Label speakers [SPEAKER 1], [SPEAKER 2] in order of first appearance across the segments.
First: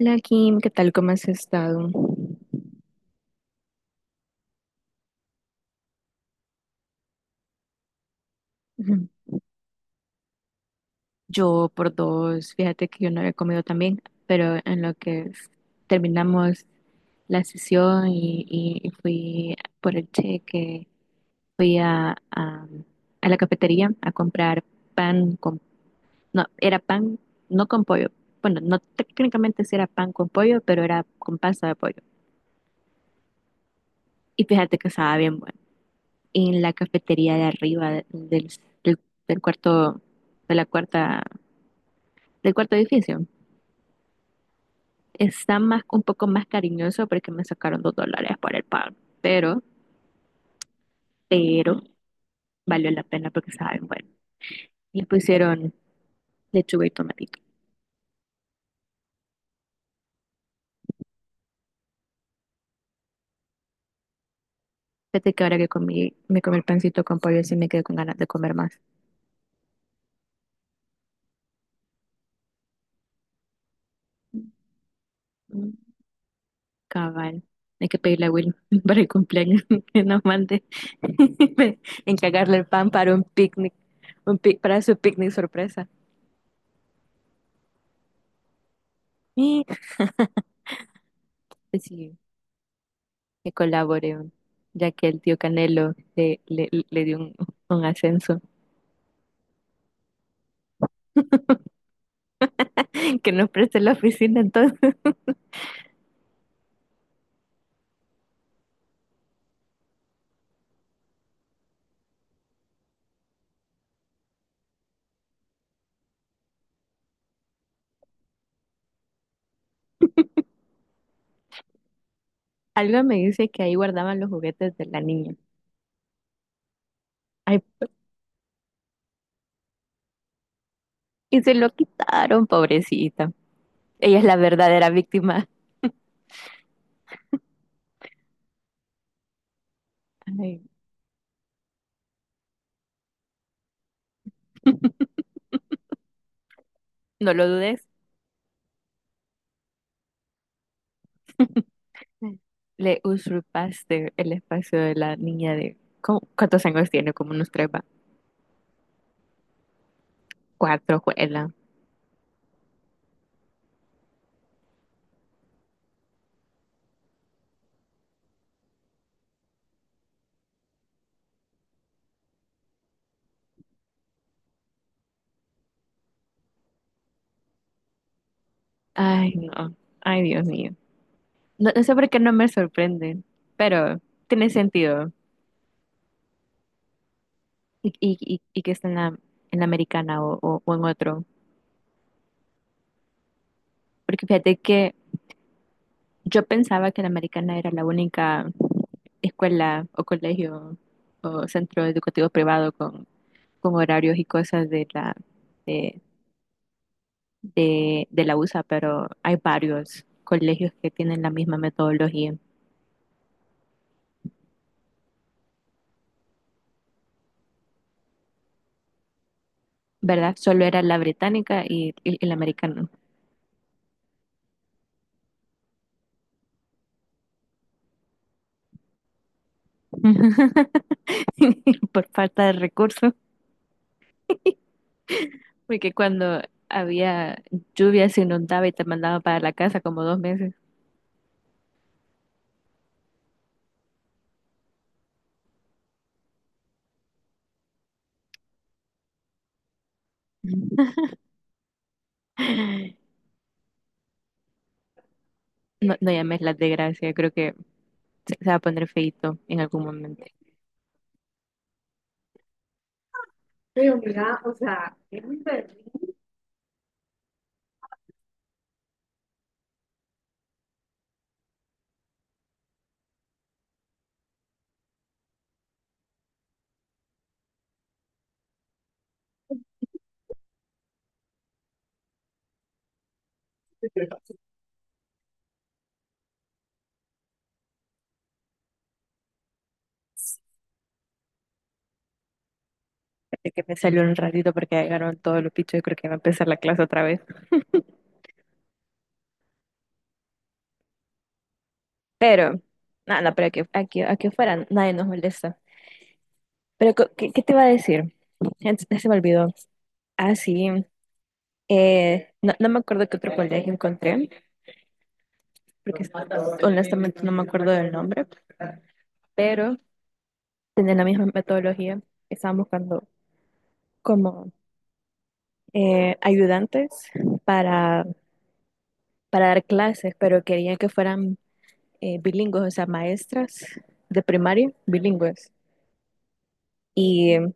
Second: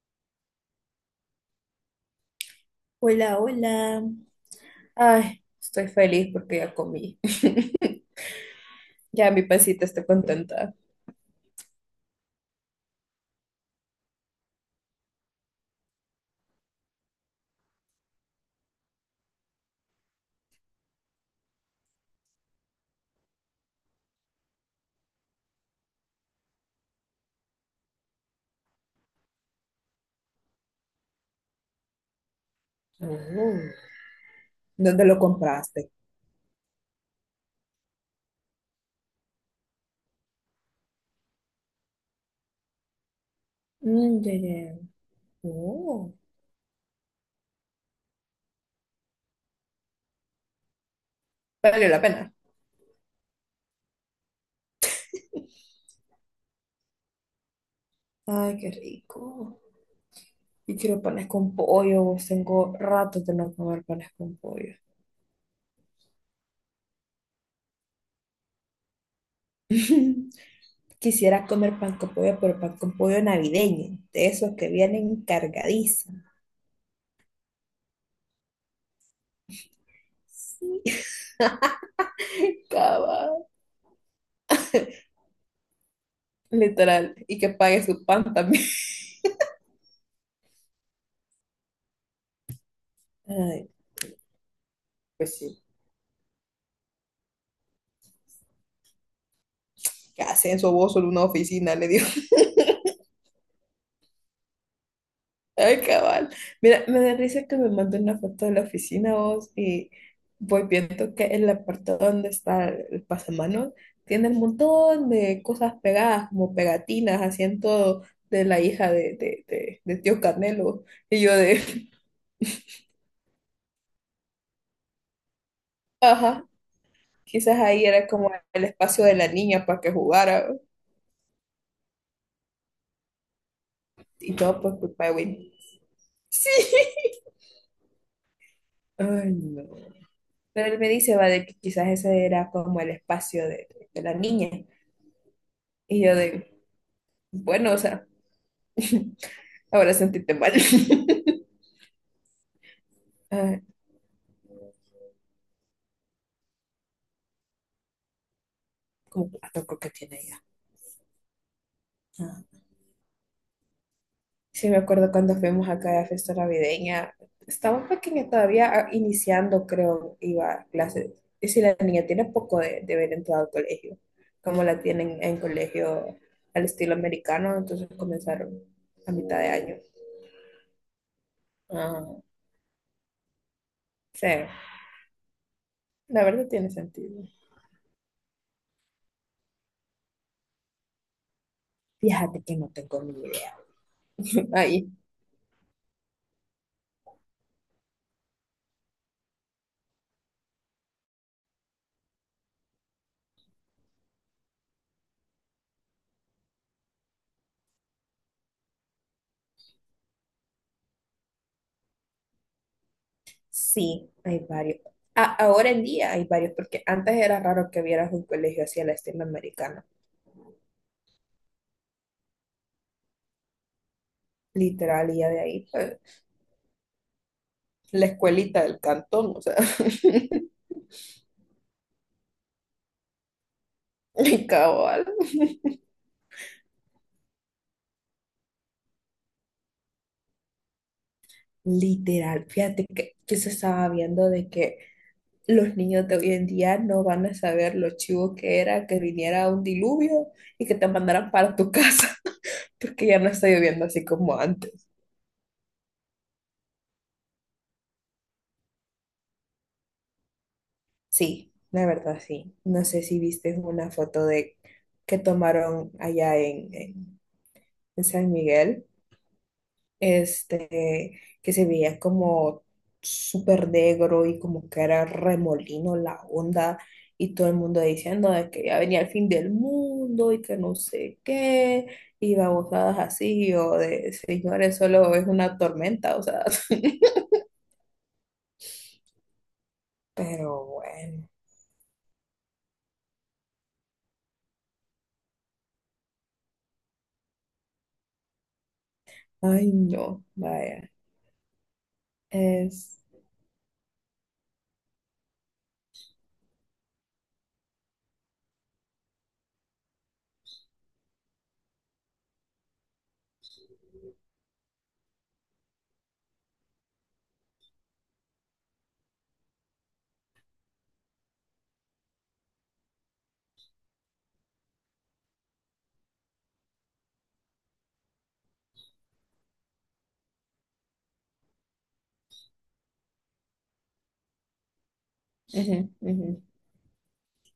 [SPEAKER 1] Hola Kim, ¿qué tal? ¿Cómo has estado?
[SPEAKER 2] Hola, hola. Ay, estoy feliz porque ya comí.
[SPEAKER 1] Ujú.
[SPEAKER 2] Ya mi pancita está contenta.
[SPEAKER 1] Yo por dos, fíjate que yo no había comido también, pero en lo que es- terminamos la sesión y fui por el cheque, fui a la cafetería a comprar pan con, no, era pan no con pollo, bueno, no técnicamente sí era pan con pollo, pero era con pasta de pollo.
[SPEAKER 2] Oh.
[SPEAKER 1] Y fíjate que
[SPEAKER 2] ¿Dónde
[SPEAKER 1] estaba
[SPEAKER 2] lo
[SPEAKER 1] bien bueno.
[SPEAKER 2] compraste?
[SPEAKER 1] Y en la cafetería de arriba del, del cuarto, de la cuarta del cuarto edificio.
[SPEAKER 2] Mm, ya, ya, ya.
[SPEAKER 1] Está más, un
[SPEAKER 2] Oh,
[SPEAKER 1] poco más cariñoso porque me sacaron $2 por el pan, pero
[SPEAKER 2] valió la pena.
[SPEAKER 1] valió la pena porque estaba bien bueno. Y pusieron lechuga y tomatito.
[SPEAKER 2] Ay, qué rico. Yo quiero panes con pollo. Tengo rato de no comer panes con pollo.
[SPEAKER 1] Fíjate que ahora que comí, me comí el pancito con pollo, sí me quedé con ganas de comer más.
[SPEAKER 2] Quisiera comer pan con pollo, pero pan con pollo navideño, de esos que vienen
[SPEAKER 1] Mm,
[SPEAKER 2] cargadísimos.
[SPEAKER 1] cabal. Hay que pedirle a Will para el cumpleaños que nos mande encargarle el pan para un
[SPEAKER 2] Cava,
[SPEAKER 1] picnic, para su picnic sorpresa.
[SPEAKER 2] literal. Y que pague su pan también.
[SPEAKER 1] Y, pues sí, que
[SPEAKER 2] Ay,
[SPEAKER 1] colaboren, ya que el tío
[SPEAKER 2] pues sí.
[SPEAKER 1] Canelo le dio un ascenso.
[SPEAKER 2] ¿Qué hacen su voz solo una oficina? Le digo.
[SPEAKER 1] Que nos preste la oficina. Entonces,
[SPEAKER 2] Ay, cabal. Mira, me da risa que me mande una foto de la oficina vos y voy viendo que en la parte donde está el pasamanos tiene un montón de cosas pegadas, como pegatinas, así en todo, de la hija de tío Canelo. Y yo de,
[SPEAKER 1] algo me dice que ahí guardaban los juguetes de la niña.
[SPEAKER 2] ajá,
[SPEAKER 1] Ay,
[SPEAKER 2] quizás ahí
[SPEAKER 1] p-
[SPEAKER 2] era como el espacio de la niña para que jugara.
[SPEAKER 1] y se lo quitaron, pobrecita. Ella es
[SPEAKER 2] Y
[SPEAKER 1] la
[SPEAKER 2] todo por
[SPEAKER 1] verdadera
[SPEAKER 2] culpa de
[SPEAKER 1] víctima.
[SPEAKER 2] Win. Sí. Ay, no.
[SPEAKER 1] Ay,
[SPEAKER 2] Pero él me dice, va, de que quizás ese era como el espacio de la niña. Y yo de,
[SPEAKER 1] no lo
[SPEAKER 2] bueno, o
[SPEAKER 1] dudes.
[SPEAKER 2] sea, ahora sentíte mal.
[SPEAKER 1] Le
[SPEAKER 2] Ah,
[SPEAKER 1] usurpaste el espacio de la niña ¿cuántos años tiene? Como unos tres, va.
[SPEAKER 2] como cuatro creo que tiene ya.
[SPEAKER 1] 4, juela.
[SPEAKER 2] Ah. Sí, me acuerdo cuando fuimos acá a la fiesta navideña. Estaba pequeña todavía, ah, iniciando, creo, iba a clases. Y si la niña tiene poco de haber entrado al colegio, como la tienen en colegio al estilo americano, entonces comenzaron a
[SPEAKER 1] Ay,
[SPEAKER 2] mitad de
[SPEAKER 1] no.
[SPEAKER 2] año.
[SPEAKER 1] Ay, Dios mío. No, no sé
[SPEAKER 2] Ah,
[SPEAKER 1] por qué no me sorprende, pero
[SPEAKER 2] sí.
[SPEAKER 1] tiene sentido.
[SPEAKER 2] La verdad tiene sentido.
[SPEAKER 1] Y que está en la americana o o en otro.
[SPEAKER 2] Fíjate que no tengo ni idea.
[SPEAKER 1] Porque fíjate
[SPEAKER 2] Ahí,
[SPEAKER 1] que yo pensaba que la americana era la única escuela o colegio o centro educativo privado con horarios y cosas de, de la USA, pero hay varios colegios que tienen la misma metodología,
[SPEAKER 2] sí, hay varios. Ahora en día hay varios, porque antes era raro que vieras un colegio así a la estilo americana.
[SPEAKER 1] ¿verdad? Solo era la británica y la americana.
[SPEAKER 2] Literal, y ya de ahí, pues, la escuelita del cantón, o sea,
[SPEAKER 1] Por falta de recursos.
[SPEAKER 2] cabal.
[SPEAKER 1] Porque cuando había lluvia se inundaba y te mandaba para la casa como 2 meses.
[SPEAKER 2] Literal, fíjate que se estaba viendo de que los niños de hoy en día no van a saber lo chivo que era que viniera un diluvio y que te mandaran para tu casa, porque ya no está lloviendo así como antes.
[SPEAKER 1] No, no llames la desgracia, creo que se va a poner feito en algún momento.
[SPEAKER 2] Sí, la verdad sí. No sé si viste una
[SPEAKER 1] Pero
[SPEAKER 2] foto
[SPEAKER 1] mira, o
[SPEAKER 2] de
[SPEAKER 1] sea,
[SPEAKER 2] que
[SPEAKER 1] es un berrinche.
[SPEAKER 2] tomaron allá en San Miguel, que se veía como súper negro y como que era remolino la onda y todo el mundo diciendo de que ya venía el fin del mundo y que no sé qué y babosadas así o de señores, solo es una tormenta, o sea, pero bueno,
[SPEAKER 1] Así que me salió un ratito porque ya llegaron todos los pichos y creo que va a empezar la clase otra vez.
[SPEAKER 2] ay no, vaya,
[SPEAKER 1] Pero,
[SPEAKER 2] es...
[SPEAKER 1] nada, no, no, pero aquí afuera nadie nos molesta. Pero, ¿qué, qué te iba a decir? Ya se me olvidó. Ah, sí. No, no me acuerdo qué otro colegio encontré, porque honestamente no me acuerdo del nombre. Pero tienen la misma metodología. Estaban buscando como ayudantes para, para dar clases, pero querían que fueran bilingües, o sea, maestras de primaria bilingües.
[SPEAKER 2] Ujú, ujú.
[SPEAKER 1] Y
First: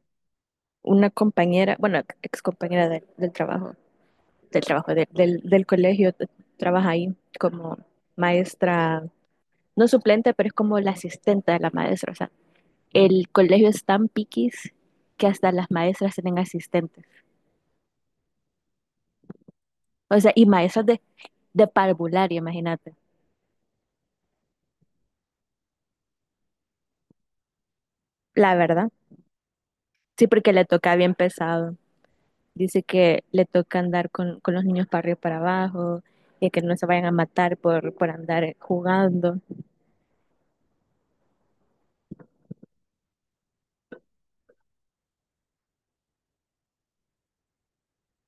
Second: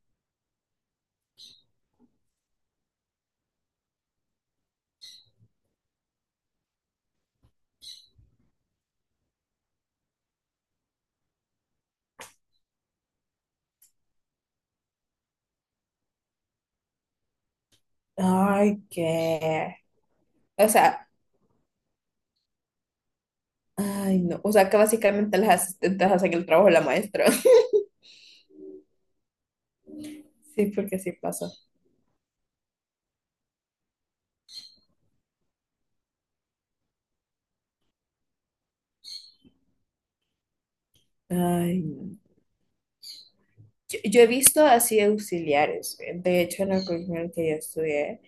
[SPEAKER 1] una compañera, bueno, ex compañera del trabajo, del colegio, trabaja ahí como maestra, no suplente, pero es como la asistente de la maestra. O sea, el colegio es tan piquis que hasta las maestras tienen asistentes.
[SPEAKER 2] Ay, qué.
[SPEAKER 1] O sea, y
[SPEAKER 2] O
[SPEAKER 1] maestras
[SPEAKER 2] sea,
[SPEAKER 1] de parvularia, imagínate.
[SPEAKER 2] ay, no. O sea, que básicamente las asistentes hacen el trabajo de la maestra.
[SPEAKER 1] La verdad. Sí, porque le
[SPEAKER 2] Sí,
[SPEAKER 1] toca
[SPEAKER 2] porque sí
[SPEAKER 1] bien
[SPEAKER 2] pasa.
[SPEAKER 1] pesado. Dice que le toca andar con los niños para arriba y para abajo y que no se vayan a matar por andar jugando.
[SPEAKER 2] Ay, no. Yo he visto así auxiliares. De hecho, en la colegio en el que yo estudié,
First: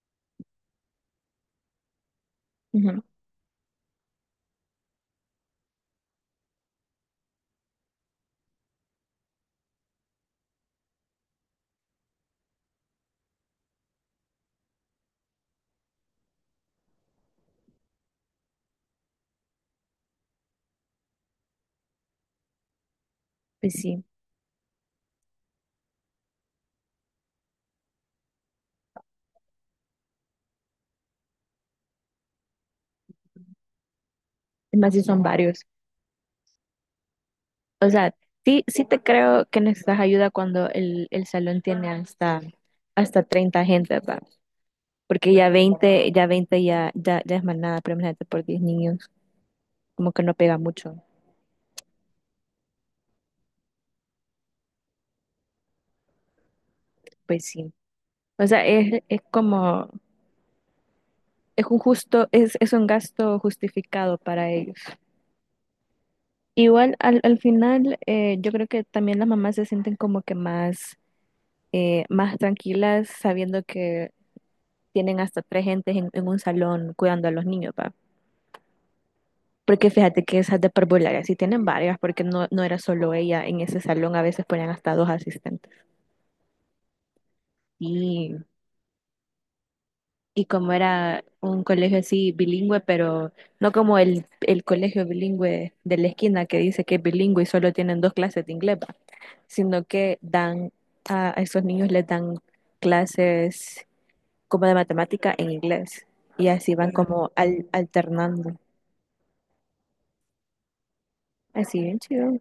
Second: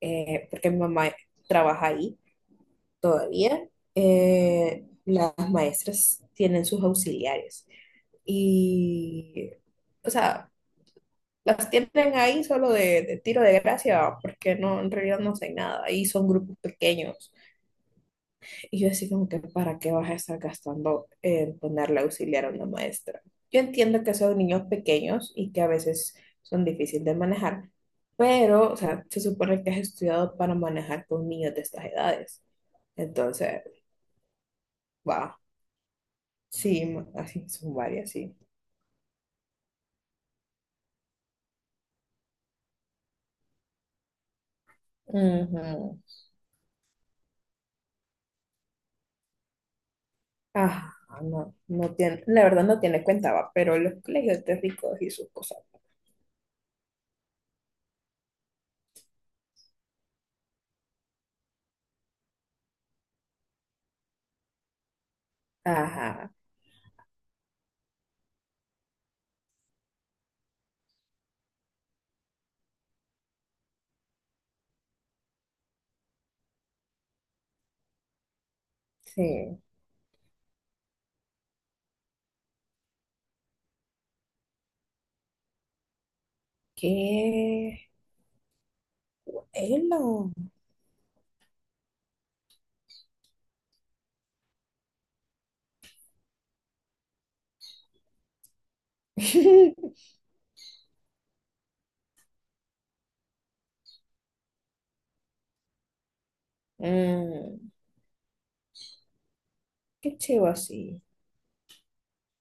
[SPEAKER 2] porque mi mamá trabaja ahí
[SPEAKER 1] Ujú.
[SPEAKER 2] todavía, las maestras tienen sus auxiliares. Y, o sea, las tienen ahí solo de tiro de gracia, porque no, en realidad no hacen nada. Ahí son grupos pequeños. Y yo así como que, ¿para qué vas a estar gastando en ponerle auxiliar a una maestra? Yo
[SPEAKER 1] Pues sí,
[SPEAKER 2] entiendo que son niños pequeños y que a veces son difíciles de manejar, pero, o sea, se supone que has estudiado para manejar con niños de estas edades. Entonces,
[SPEAKER 1] es más si son
[SPEAKER 2] wow,
[SPEAKER 1] varios.
[SPEAKER 2] sí, así son
[SPEAKER 1] O
[SPEAKER 2] varias,
[SPEAKER 1] sea,
[SPEAKER 2] sí.
[SPEAKER 1] sí, sí te creo que necesitas ayuda cuando el salón tiene hasta 30 gente, ¿verdad? Porque
[SPEAKER 2] Ujú.
[SPEAKER 1] ya es más nada, pero imagínate por 10 niños, como que no pega
[SPEAKER 2] Ah,
[SPEAKER 1] mucho.
[SPEAKER 2] no, no tiene, la verdad no tiene cuenta, va, pero los colegios de ricos y sus cosas.
[SPEAKER 1] Pues sí. O sea, es como es, un justo, es un gasto justificado para ellos.
[SPEAKER 2] Ajá,
[SPEAKER 1] Igual al final yo creo que también las mamás se sienten como que más tranquilas sabiendo que tienen hasta 3 gentes en un salón cuidando a los niños, ¿va?
[SPEAKER 2] sí.
[SPEAKER 1] Porque fíjate que esas de parvularia sí tienen varias, porque no era solo ella en ese salón, a veces ponían hasta 2 asistentes.
[SPEAKER 2] Qué
[SPEAKER 1] Y
[SPEAKER 2] bueno.
[SPEAKER 1] Y como era un colegio así bilingüe, pero no como el colegio bilingüe de la esquina que dice que es bilingüe y solo tienen 2 clases de inglés, va, sino que dan a esos niños les dan clases como de matemática en inglés y así van como
[SPEAKER 2] Mm.
[SPEAKER 1] alternando.
[SPEAKER 2] Qué chivo así.
[SPEAKER 1] Así bien chido.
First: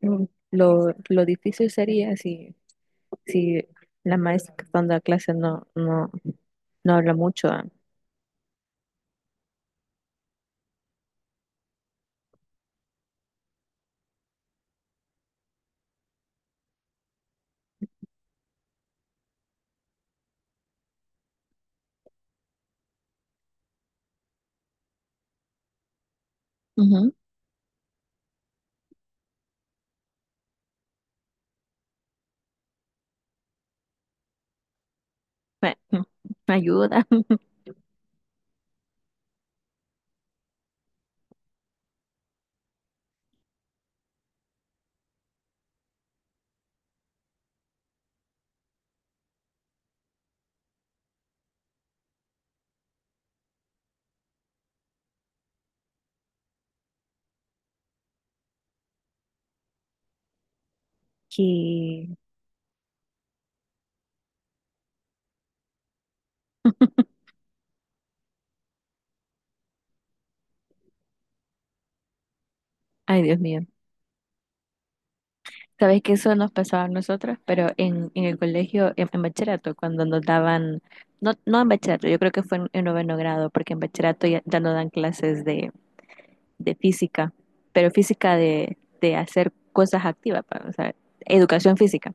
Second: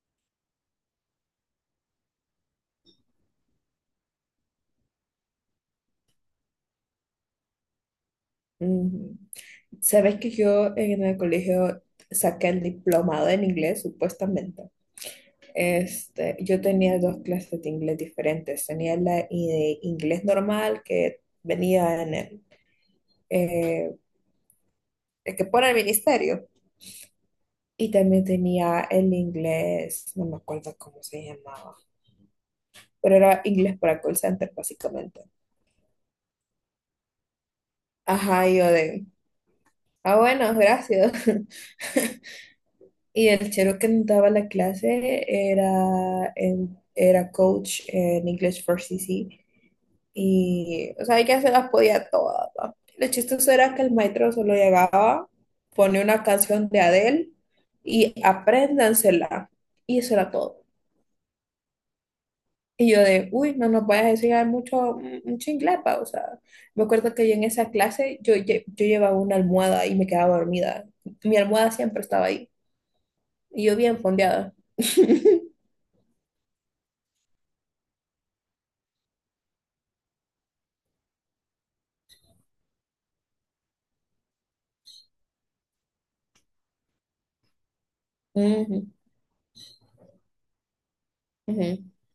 [SPEAKER 1] Mm, lo difícil sería si la maestra que está dando la clase no habla mucho. Ah.
[SPEAKER 2] Ujú. Sabes que yo en el colegio saqué el diplomado en inglés, supuestamente. Este, yo tenía dos clases de inglés diferentes. Tenía de inglés normal que venía en eh, el que pone el ministerio.
[SPEAKER 1] Ujú.
[SPEAKER 2] Y también tenía el inglés, no me acuerdo cómo se llamaba, pero era inglés para call center, básicamente.
[SPEAKER 1] Me- me ayuda.
[SPEAKER 2] Ajá, y yo de, ah, bueno, gracias. Y el chero que nos daba la clase era, era coach en English for CC. Y, o sea, ella se las podía todas. ¿Va? Lo chistoso era que el maestro solo llegaba, pone una canción de Adele y apréndansela. Y eso era todo.
[SPEAKER 1] Y
[SPEAKER 2] Y yo de, uy, no nos vayas a enseñar mucho, mucho inglés, pa", o sea, me acuerdo que yo en esa clase, yo, yo llevaba una almohada y me quedaba dormida. Mi almohada siempre estaba ahí.
[SPEAKER 1] ay, Dios mío.
[SPEAKER 2] Y yo bien fondeada.
[SPEAKER 1] Sabes que eso nos pasaba a nosotras, pero en el colegio, en bachillerato, cuando nos daban, no en bachillerato, yo creo que fue en noveno grado, porque en bachillerato ya no dan clases de física, pero física
[SPEAKER 2] Ujú,
[SPEAKER 1] de hacer cosas activas, pa, o sea, educación
[SPEAKER 2] ujú,
[SPEAKER 1] física.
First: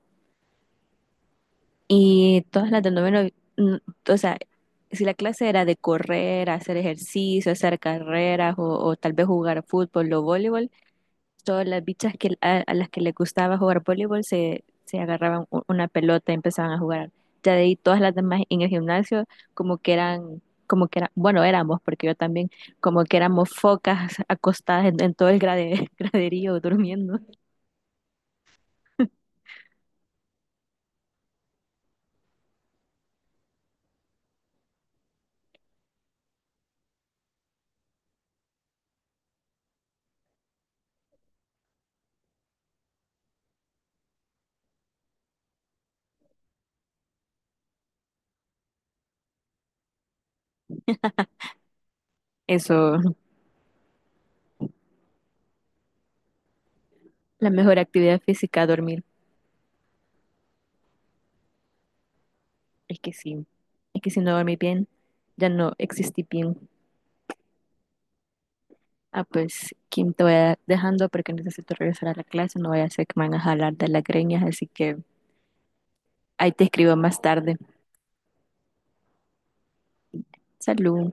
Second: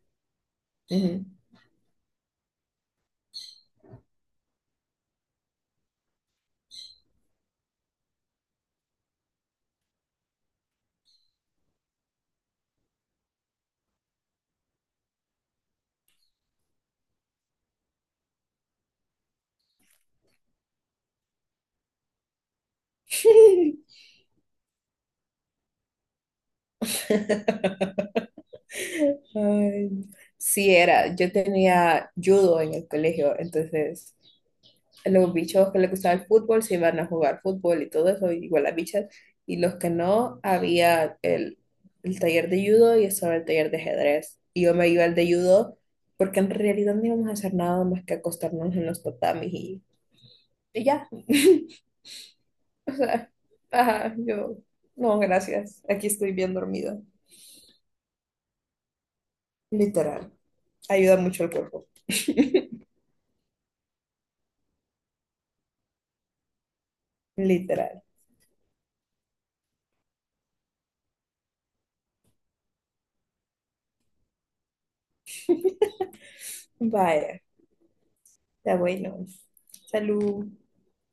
[SPEAKER 2] ujú.
[SPEAKER 1] Y todas las del noveno, mm, o sea, si la clase era de correr, hacer ejercicio, hacer carreras o tal vez jugar fútbol o voleibol, todas las bichas a las que les gustaba jugar voleibol se agarraban una pelota y empezaban a jugar. Ya de ahí todas las demás en el gimnasio como que eran, como que eran, bueno, éramos, porque yo también, como que éramos focas acostadas en todo el graderío durmiendo.
[SPEAKER 2] Ay, sí, era. Yo tenía judo en el colegio, entonces los bichos que les gustaba el fútbol se iban a jugar fútbol y todo eso, igual las bichas. Y los que no, había el taller de judo y estaba el taller de ajedrez. Y yo me iba al de judo porque en realidad no íbamos a hacer nada más que acostarnos en los tatamis y ya.
[SPEAKER 1] Eso,
[SPEAKER 2] Ajá, yo, no, gracias. Aquí estoy bien dormida.
[SPEAKER 1] la mejor actividad física, dormir.
[SPEAKER 2] Literal. Ayuda mucho al cuerpo.
[SPEAKER 1] Es que sí, es que si no dormí bien, ya no existí bien.
[SPEAKER 2] Literal.
[SPEAKER 1] Ah, pues, Kim, te voy dejando porque necesito regresar a la clase, no voy a hacer que me van a jalar de las greñas, así que. Ahí te escribo más
[SPEAKER 2] Vaya,
[SPEAKER 1] tarde.
[SPEAKER 2] está bueno. Salud.
[SPEAKER 1] Salud.